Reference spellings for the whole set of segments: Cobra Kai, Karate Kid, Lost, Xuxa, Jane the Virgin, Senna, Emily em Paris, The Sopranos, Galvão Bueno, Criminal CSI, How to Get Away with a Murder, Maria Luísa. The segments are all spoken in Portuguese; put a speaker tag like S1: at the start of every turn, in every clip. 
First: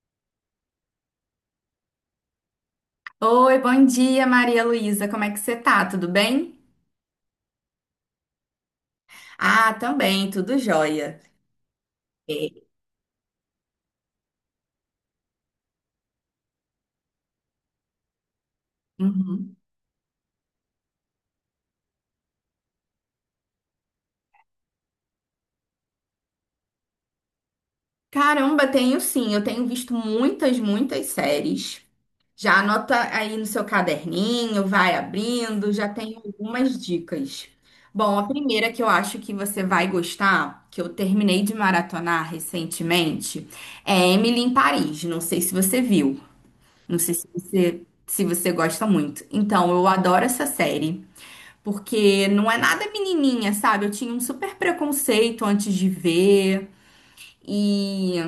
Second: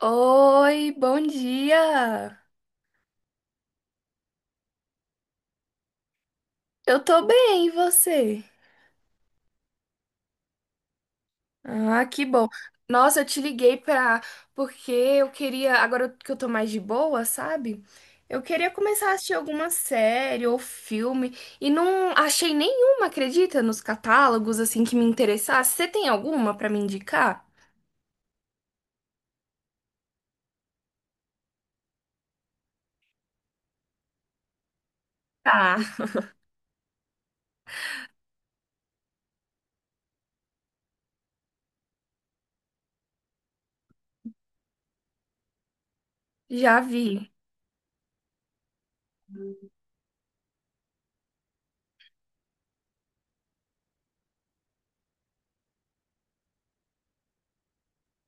S1: Oi, bom dia.
S2: Oi, bom dia, Maria Luísa. Como é que você tá? Tudo bem?
S1: Eu tô bem, e você?
S2: Ah, também, tudo jóia.
S1: Ah, que bom.
S2: É,
S1: Nossa, eu te liguei pra porque eu queria, agora que eu tô mais de boa, sabe? Eu queria começar a assistir
S2: uhum.
S1: alguma série ou filme e não achei nenhuma, acredita, nos catálogos assim que me interessasse. Você tem alguma pra me indicar?
S2: Caramba, tenho sim. Eu tenho visto muitas, muitas séries. Já anota aí no seu caderninho, vai abrindo,
S1: Tá,
S2: já tem algumas dicas. Bom, a primeira que eu acho que você vai gostar, que eu terminei de maratonar recentemente, é Emily em Paris. Não sei se você viu,
S1: já
S2: não sei se
S1: vi.
S2: você, se você gosta muito. Então, eu adoro essa série. Porque não é nada menininha, sabe? Eu tinha um super preconceito antes de ver. E,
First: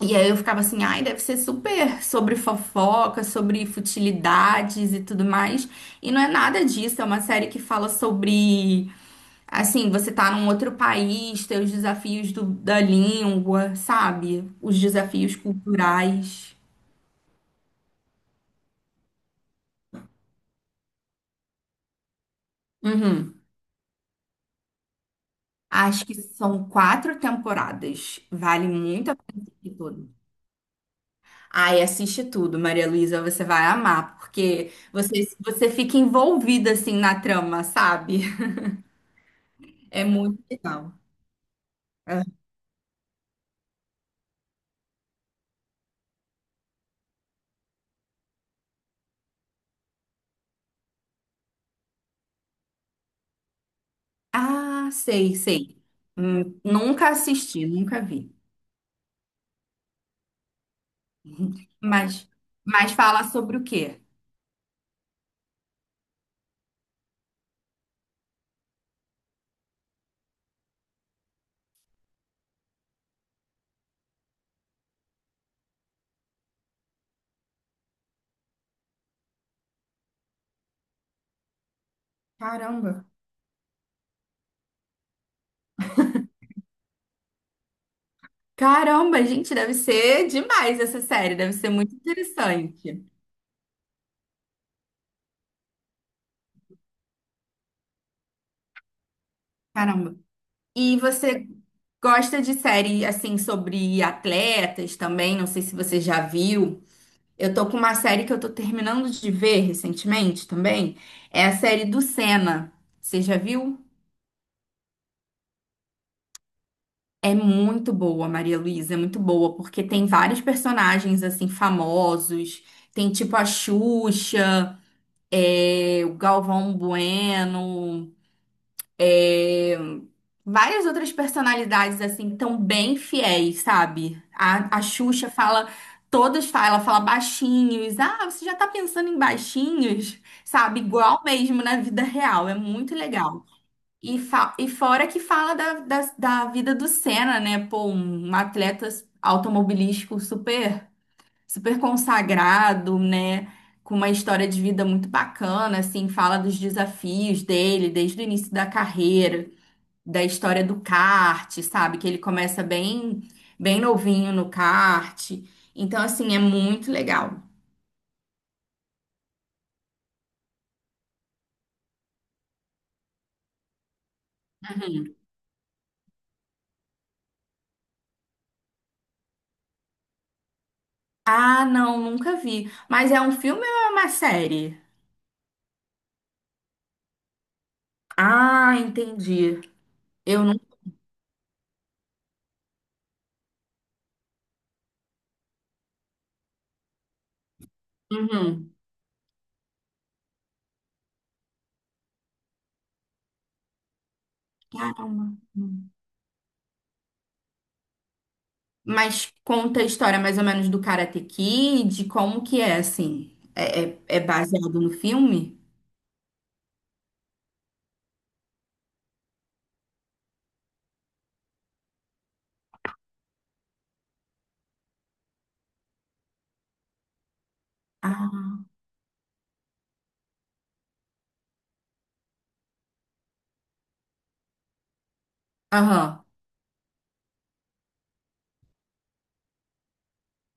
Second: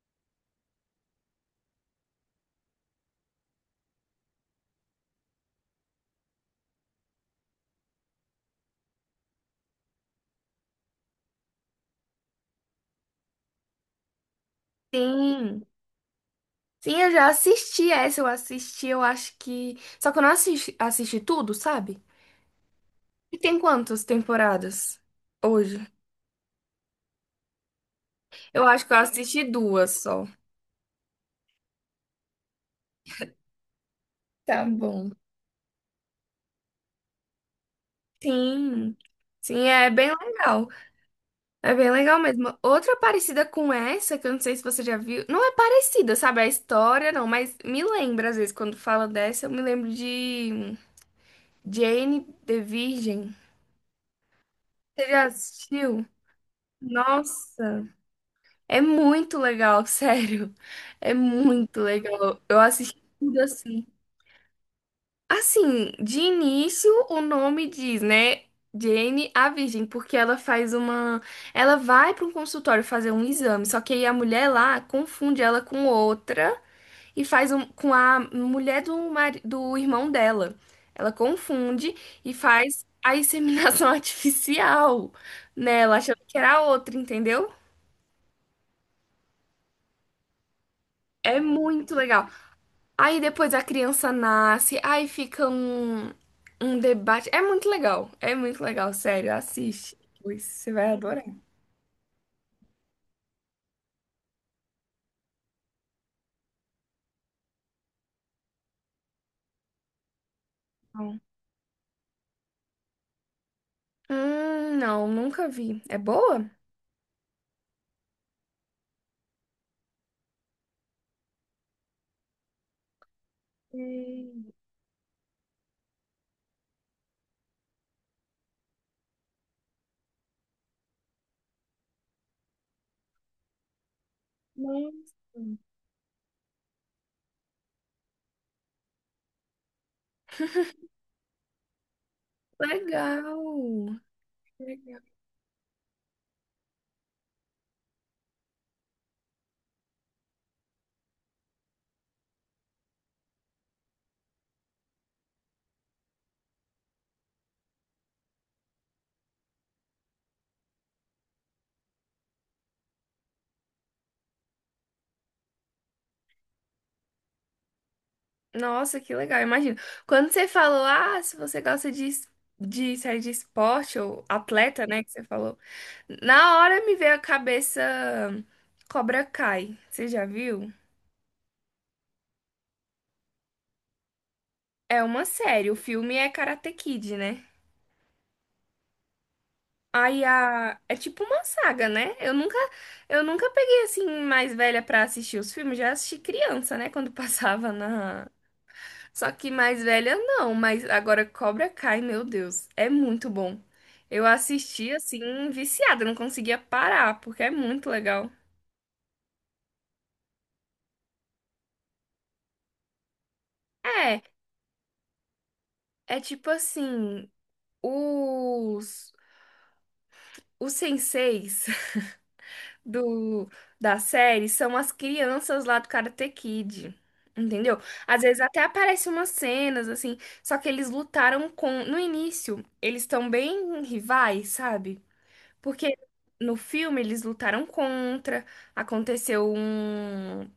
S2: e aí eu ficava assim, ai, deve ser super sobre fofoca, sobre futilidades e tudo mais. E não é nada disso, é uma série que fala sobre, assim, você tá num outro país, tem os desafios da língua, sabe? Os desafios
S1: Sim.
S2: culturais.
S1: Sim, eu já assisti essa, eu acho que. Só que eu não assisti, assisti tudo, sabe? E
S2: Uhum.
S1: tem quantas temporadas hoje?
S2: Acho que são quatro temporadas.
S1: Eu
S2: Vale
S1: acho que eu
S2: muito a pena
S1: assisti
S2: assistir
S1: duas
S2: todas.
S1: só.
S2: Ai, assiste tudo, Maria Luísa, você vai amar,
S1: Tá
S2: porque
S1: bom.
S2: você fica envolvida assim na trama, sabe?
S1: Sim. Sim, é
S2: É
S1: bem
S2: muito
S1: legal.
S2: legal.
S1: É bem legal
S2: É.
S1: mesmo. Outra parecida com essa, que eu não sei se você já viu. Não é parecida, sabe? A história, não, mas me lembra, às vezes, quando fala dessa, eu me lembro de Jane the Virgin.
S2: Ah,
S1: Você já
S2: sei, sei.
S1: assistiu?
S2: Nunca assisti,
S1: Nossa,
S2: nunca vi.
S1: é muito legal, sério. É muito
S2: Mas,
S1: legal. Eu
S2: mas
S1: assisti
S2: fala
S1: tudo
S2: sobre o
S1: assim.
S2: quê?
S1: Assim, de início o nome diz, né? Jane a Virgem, porque ela faz uma. Ela vai para um consultório fazer um exame, só que aí a mulher lá confunde ela com outra e faz um... com a mulher do, mari... do irmão dela. Ela confunde e faz
S2: Caramba.
S1: a inseminação artificial nela, achando que era a outra, entendeu?
S2: Caramba, gente, deve ser demais essa série,
S1: É
S2: deve ser
S1: muito
S2: muito
S1: legal.
S2: interessante.
S1: Aí depois a criança nasce, aí fica um, um debate. É muito legal, sério, assiste.
S2: Caramba.
S1: Pois você vai
S2: E
S1: adorar.
S2: você gosta de série assim sobre atletas também? Não sei se você já viu. Eu tô com uma série que eu tô terminando de ver recentemente também.
S1: Não.
S2: É a série do Senna. Você já viu?
S1: Não, nunca vi. É boa?
S2: É muito boa, Maria Luísa, é muito boa, porque tem vários personagens assim famosos. Tem tipo a
S1: Sei.
S2: Xuxa, é, o Galvão Bueno. Várias outras personalidades assim tão bem fiéis, sabe? A Xuxa
S1: Nossa,
S2: fala, todas falam, ela fala baixinhos. Ah, você já tá pensando em baixinhos, sabe? Igual mesmo na vida real, é muito legal.
S1: legal.
S2: E
S1: Legal.
S2: fora que fala da vida do Senna, né? Pô, um atleta automobilístico super, super consagrado, né? Com uma história de vida muito bacana, assim, fala dos desafios dele desde o início da carreira da história do kart, sabe? Que ele começa bem, bem novinho no kart. Então, assim, é muito legal.
S1: Nossa, que legal. Imagina. Quando você falou, ah, se você gosta de, de série de esporte ou atleta, né, que você falou, na hora me veio a cabeça Cobra Kai. Você já viu?
S2: Ah, não, nunca vi. Mas é um filme ou é uma série?
S1: É uma série, o filme é Karate Kid, né?
S2: Ah, entendi.
S1: Aí
S2: Eu não.
S1: a... é tipo uma saga, né? Eu nunca peguei assim mais velha pra assistir os filmes, já assisti criança, né, quando passava na.
S2: Uhum.
S1: Só que mais velha não, mas agora Cobra Kai, meu Deus, é muito bom. Eu assisti
S2: Caramba.
S1: assim viciada, não conseguia parar, porque é muito legal.
S2: Mas conta a história mais ou menos do Karate Kid, como que é, assim? É
S1: É,
S2: baseado no filme?
S1: é tipo assim, os senseis do, da série são as crianças lá do Karate Kid. Entendeu? Às vezes até
S2: Ah,
S1: aparecem umas cenas assim, só que eles lutaram com. No início, eles estão bem rivais, sabe? Porque
S2: aham,
S1: no filme eles lutaram contra, aconteceu um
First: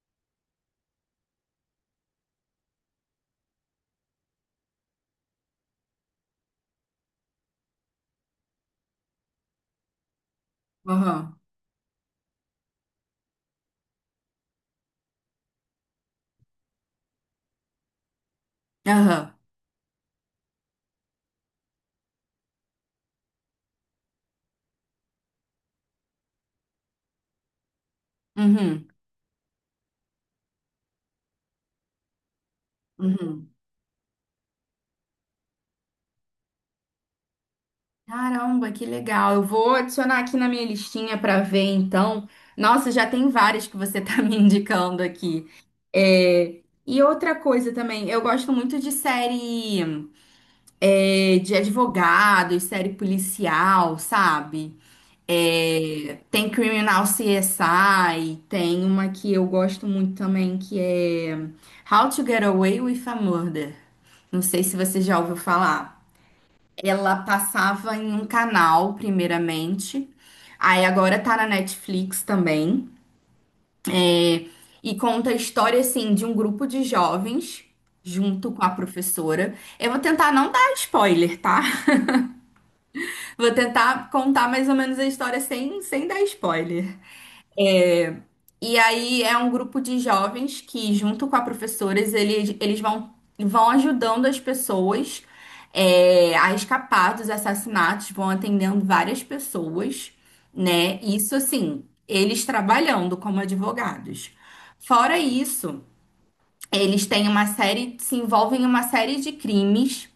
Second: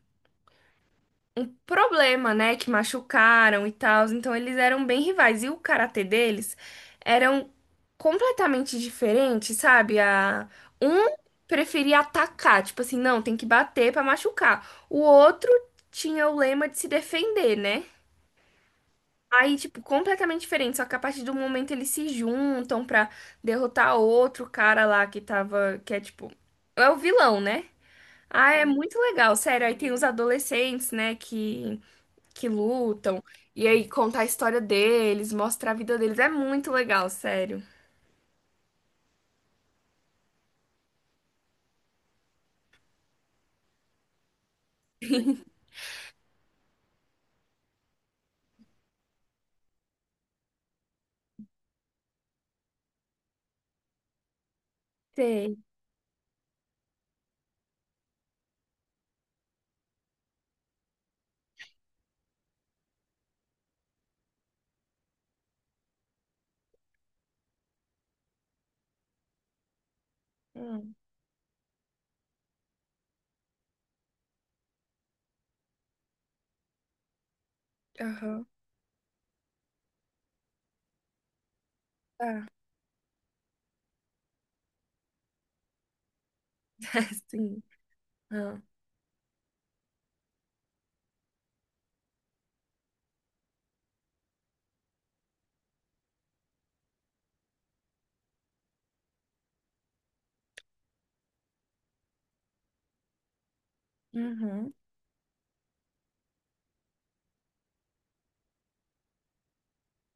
S1: problema, né? Que machucaram e tal. Então eles eram bem rivais. E o karatê deles eram completamente diferentes, sabe? A... Um
S2: aham,
S1: preferia atacar, tipo assim, não, tem que bater pra machucar. O outro tinha o lema de se defender, né?
S2: aham,
S1: Aí, tipo, completamente diferente. Só que a partir do momento eles se juntam pra derrotar outro cara lá que tava. Que é tipo. É o vilão, né? Ah, é
S2: uhum,
S1: muito legal, sério. Aí tem os adolescentes, né? Que lutam,
S2: uhum.
S1: e aí contar a história deles, mostrar a vida deles. É muito legal, sério.
S2: Caramba, que legal. Eu vou adicionar aqui na minha listinha para ver, então. Nossa, já tem várias que você tá me indicando aqui. É, e outra coisa também, eu gosto muito de série de advogados, série policial, sabe?
S1: Sei.
S2: É, tem Criminal CSI, tem uma que eu gosto muito também, que é How to Get Away with a Murder. Não sei se você já ouviu falar. Ela passava em um canal, primeiramente. Aí
S1: Hum.
S2: agora tá na Netflix também. E conta a história, assim, de um grupo de jovens,
S1: Aham.
S2: junto com a professora. Eu vou tentar não dar spoiler, tá?
S1: Tá.
S2: Vou tentar contar mais ou menos a história sem dar spoiler.
S1: Sim. Ah,
S2: E aí é um grupo de jovens que, junto com a professora, eles vão, vão ajudando as pessoas a escapar dos assassinatos, vão atendendo várias pessoas, né? Isso assim, eles trabalhando como advogados.
S1: uhum.
S2: Fora isso, eles têm uma série, se envolvem em uma série de crimes.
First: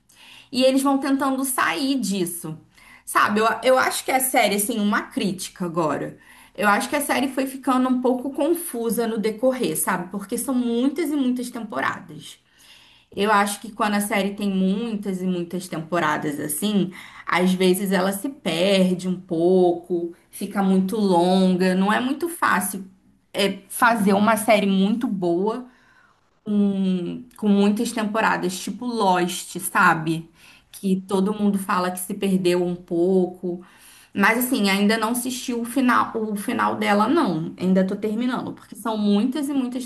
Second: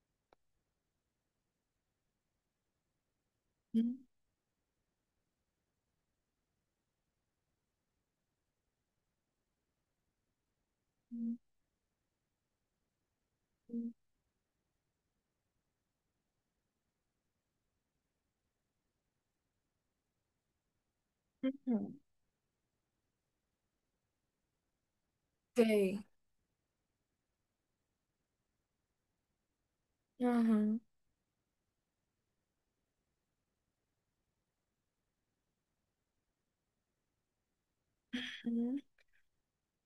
S2: E eles vão tentando sair disso. Sabe, eu
S1: Uhum.
S2: acho que a série, assim, uma crítica agora. Eu acho que a série foi ficando um pouco confusa no decorrer, sabe? Porque são muitas e muitas temporadas. Eu acho que quando a série tem muitas e muitas temporadas assim, às vezes ela se perde um pouco, fica muito longa. Não é
S1: Uhum.
S2: muito fácil fazer uma série muito boa
S1: Sei.
S2: com muitas temporadas, tipo Lost, sabe?
S1: Uhum.
S2: Que todo mundo fala que se perdeu um pouco. Mas assim, ainda não assisti o final dela, não. Ainda tô terminando, porque
S1: Uhum.
S2: são muitas e muitas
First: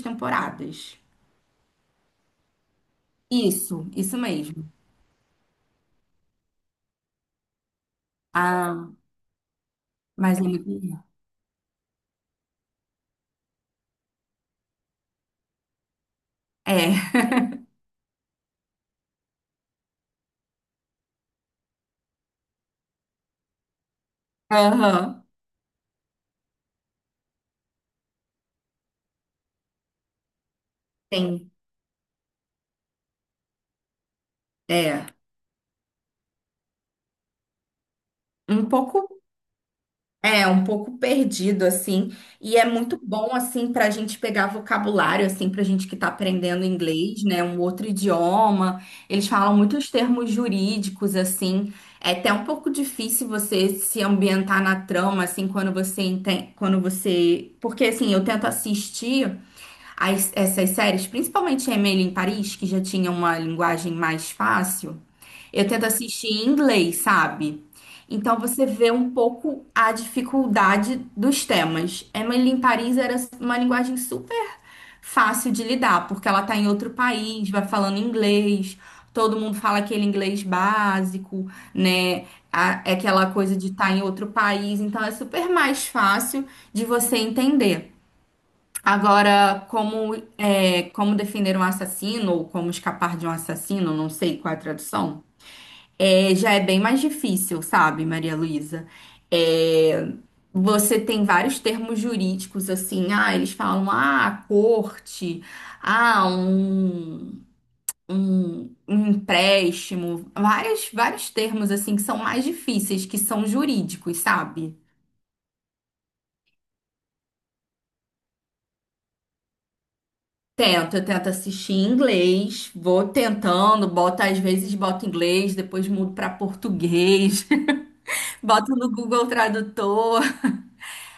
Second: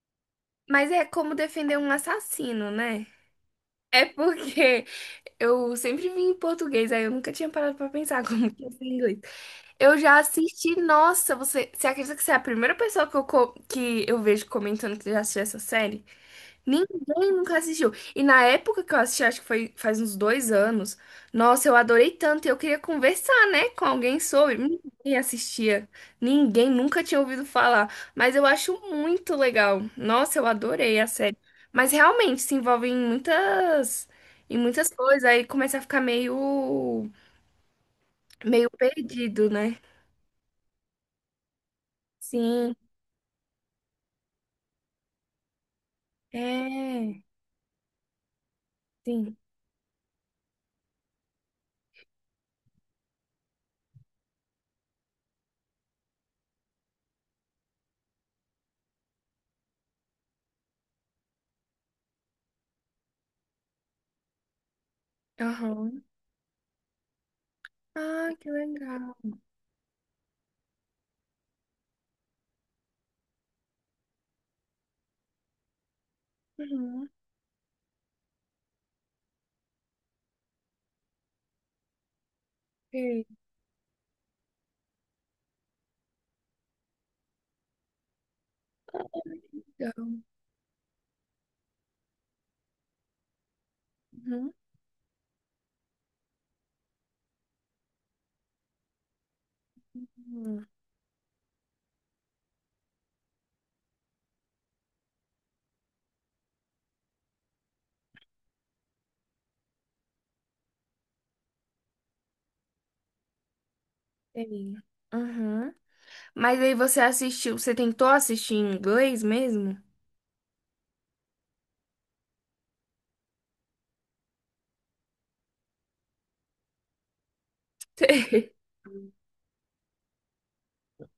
S1: Mas
S2: temporadas.
S1: é como defender um assassino, né?
S2: Isso,
S1: É
S2: isso mesmo.
S1: porque eu sempre vi em português, aí eu nunca tinha parado pra pensar como que ia ser
S2: Ah,
S1: em inglês. Eu já
S2: mas é
S1: assisti,
S2: muito.
S1: nossa, você, você acredita que você é a primeira pessoa que eu, que eu vejo comentando que já assistiu essa série?
S2: É.
S1: Ninguém nunca assistiu. E na época que eu assisti, acho que foi faz uns dois anos, nossa, eu adorei tanto. E eu queria conversar, né, com alguém sobre. Ninguém
S2: Aham.
S1: assistia. Ninguém nunca tinha ouvido falar. Mas eu acho muito legal. Nossa, eu adorei a série.
S2: Tem.
S1: Mas realmente se envolve em muitas
S2: É.
S1: coisas. Aí começa a ficar meio,
S2: Um
S1: meio
S2: pouco.
S1: perdido, né?
S2: É, um pouco perdido, assim, e é
S1: Sim,
S2: muito bom, assim, para a gente pegar vocabulário, assim, para a gente que está aprendendo
S1: é.
S2: inglês, né, um outro idioma, eles
S1: Sim.
S2: falam muitos termos jurídicos, assim, é até um pouco difícil você se ambientar na trama, assim, quando você entende, quando você. Porque, assim, eu tento assistir essas séries, principalmente Emily em Paris, que já tinha uma linguagem mais fácil, eu tento
S1: Aham.
S2: assistir em inglês, sabe?
S1: Ah,
S2: Então
S1: que
S2: você vê um
S1: legal.
S2: pouco a dificuldade dos temas. Emily em Paris era uma linguagem super fácil de lidar, porque ela tá em outro
S1: Uhum.
S2: país, vai falando inglês, todo mundo fala aquele inglês básico, né? É
S1: Que
S2: aquela coisa de estar em outro país, então é super mais fácil de você entender. Agora, como,
S1: legal.
S2: é, como defender um assassino ou como escapar de um assassino, não sei qual é a tradução. É, já é bem mais difícil, sabe, Maria Luísa? É,
S1: Uhum.
S2: você tem vários termos jurídicos, assim, ah, eles falam, ah, a corte, ah, um empréstimo, vários termos, assim, que são mais difíceis, que são jurídicos, sabe?
S1: Sim. Uhum. Mas aí você assistiu, você tentou assistir em inglês mesmo?
S2: Tento, eu tento assistir em inglês, vou tentando, boto, às vezes boto inglês, depois mudo para português, boto no Google Tradutor,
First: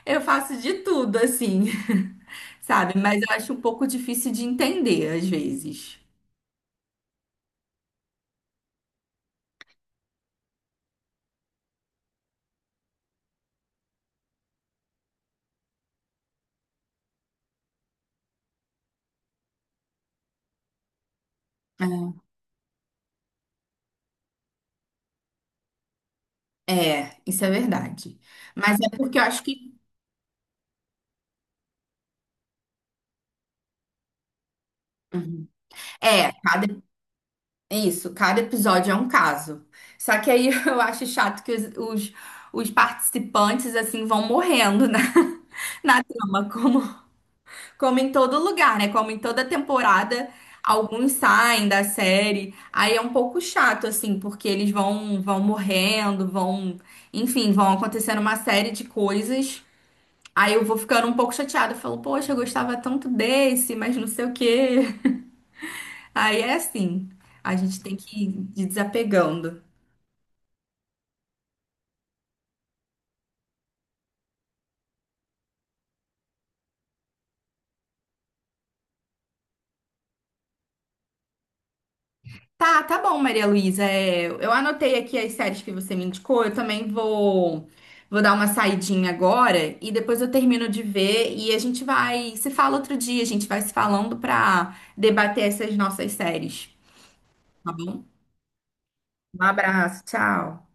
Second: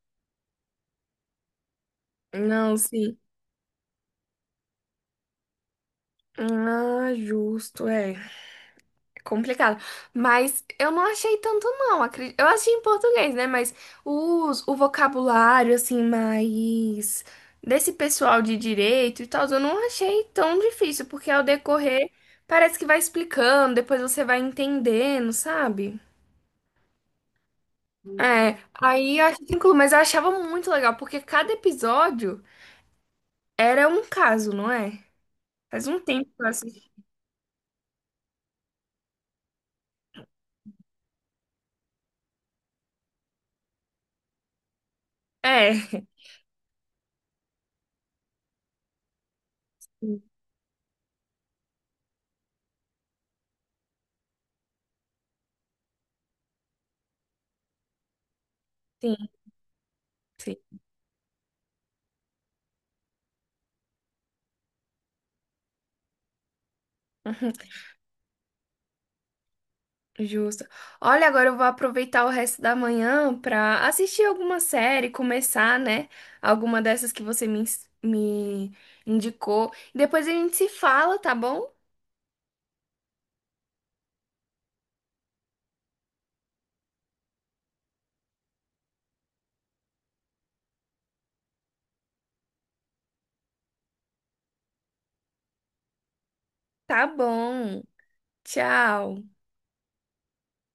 S2: eu faço de tudo, assim.
S1: Não,
S2: Sabe?
S1: sim.
S2: Mas eu acho um pouco difícil de entender às vezes.
S1: Ah, justo, é. É complicado. Mas eu não achei tanto, não. Eu achei em português, né? Mas os, o vocabulário, assim, mais desse pessoal de direito e tal, eu não achei tão difícil, porque ao decorrer parece que vai explicando, depois você vai entendendo, sabe?
S2: É, isso é verdade.
S1: É,
S2: Mas é
S1: aí
S2: porque eu
S1: eu
S2: acho
S1: achei tranquilo,
S2: que
S1: mas eu achava muito legal, porque cada episódio era um caso, não é?
S2: uhum.
S1: Faz um tempo
S2: é,
S1: que eu
S2: cada
S1: assisti.
S2: isso, cada episódio é um caso. Só que aí eu acho chato que os participantes assim vão morrendo na,
S1: É,
S2: na trama, como em todo lugar, né? Como em toda
S1: sim,
S2: temporada, alguns saem da série. Aí é um pouco chato assim, porque eles vão morrendo, vão, enfim, vão acontecendo uma série de
S1: sim.
S2: coisas. Aí
S1: Sim.
S2: eu vou ficando um pouco chateada. Eu falo, poxa, eu gostava tanto desse, mas não sei o quê. Aí é assim,
S1: Uhum,
S2: a gente tem que ir desapegando.
S1: justo. Olha, agora eu vou aproveitar o resto da manhã pra assistir alguma série, começar, né? Alguma dessas que você me, me indicou. Depois a gente se fala, tá bom?
S2: Tá, tá bom, Maria Luísa. É, eu anotei aqui as séries que você me indicou. Eu também vou dar uma saidinha agora e depois eu termino de ver e a gente vai se fala outro dia. A gente vai se falando pra debater essas nossas séries,
S1: Tá
S2: tá
S1: bom.
S2: bom?
S1: Tchau.
S2: Um abraço, tchau.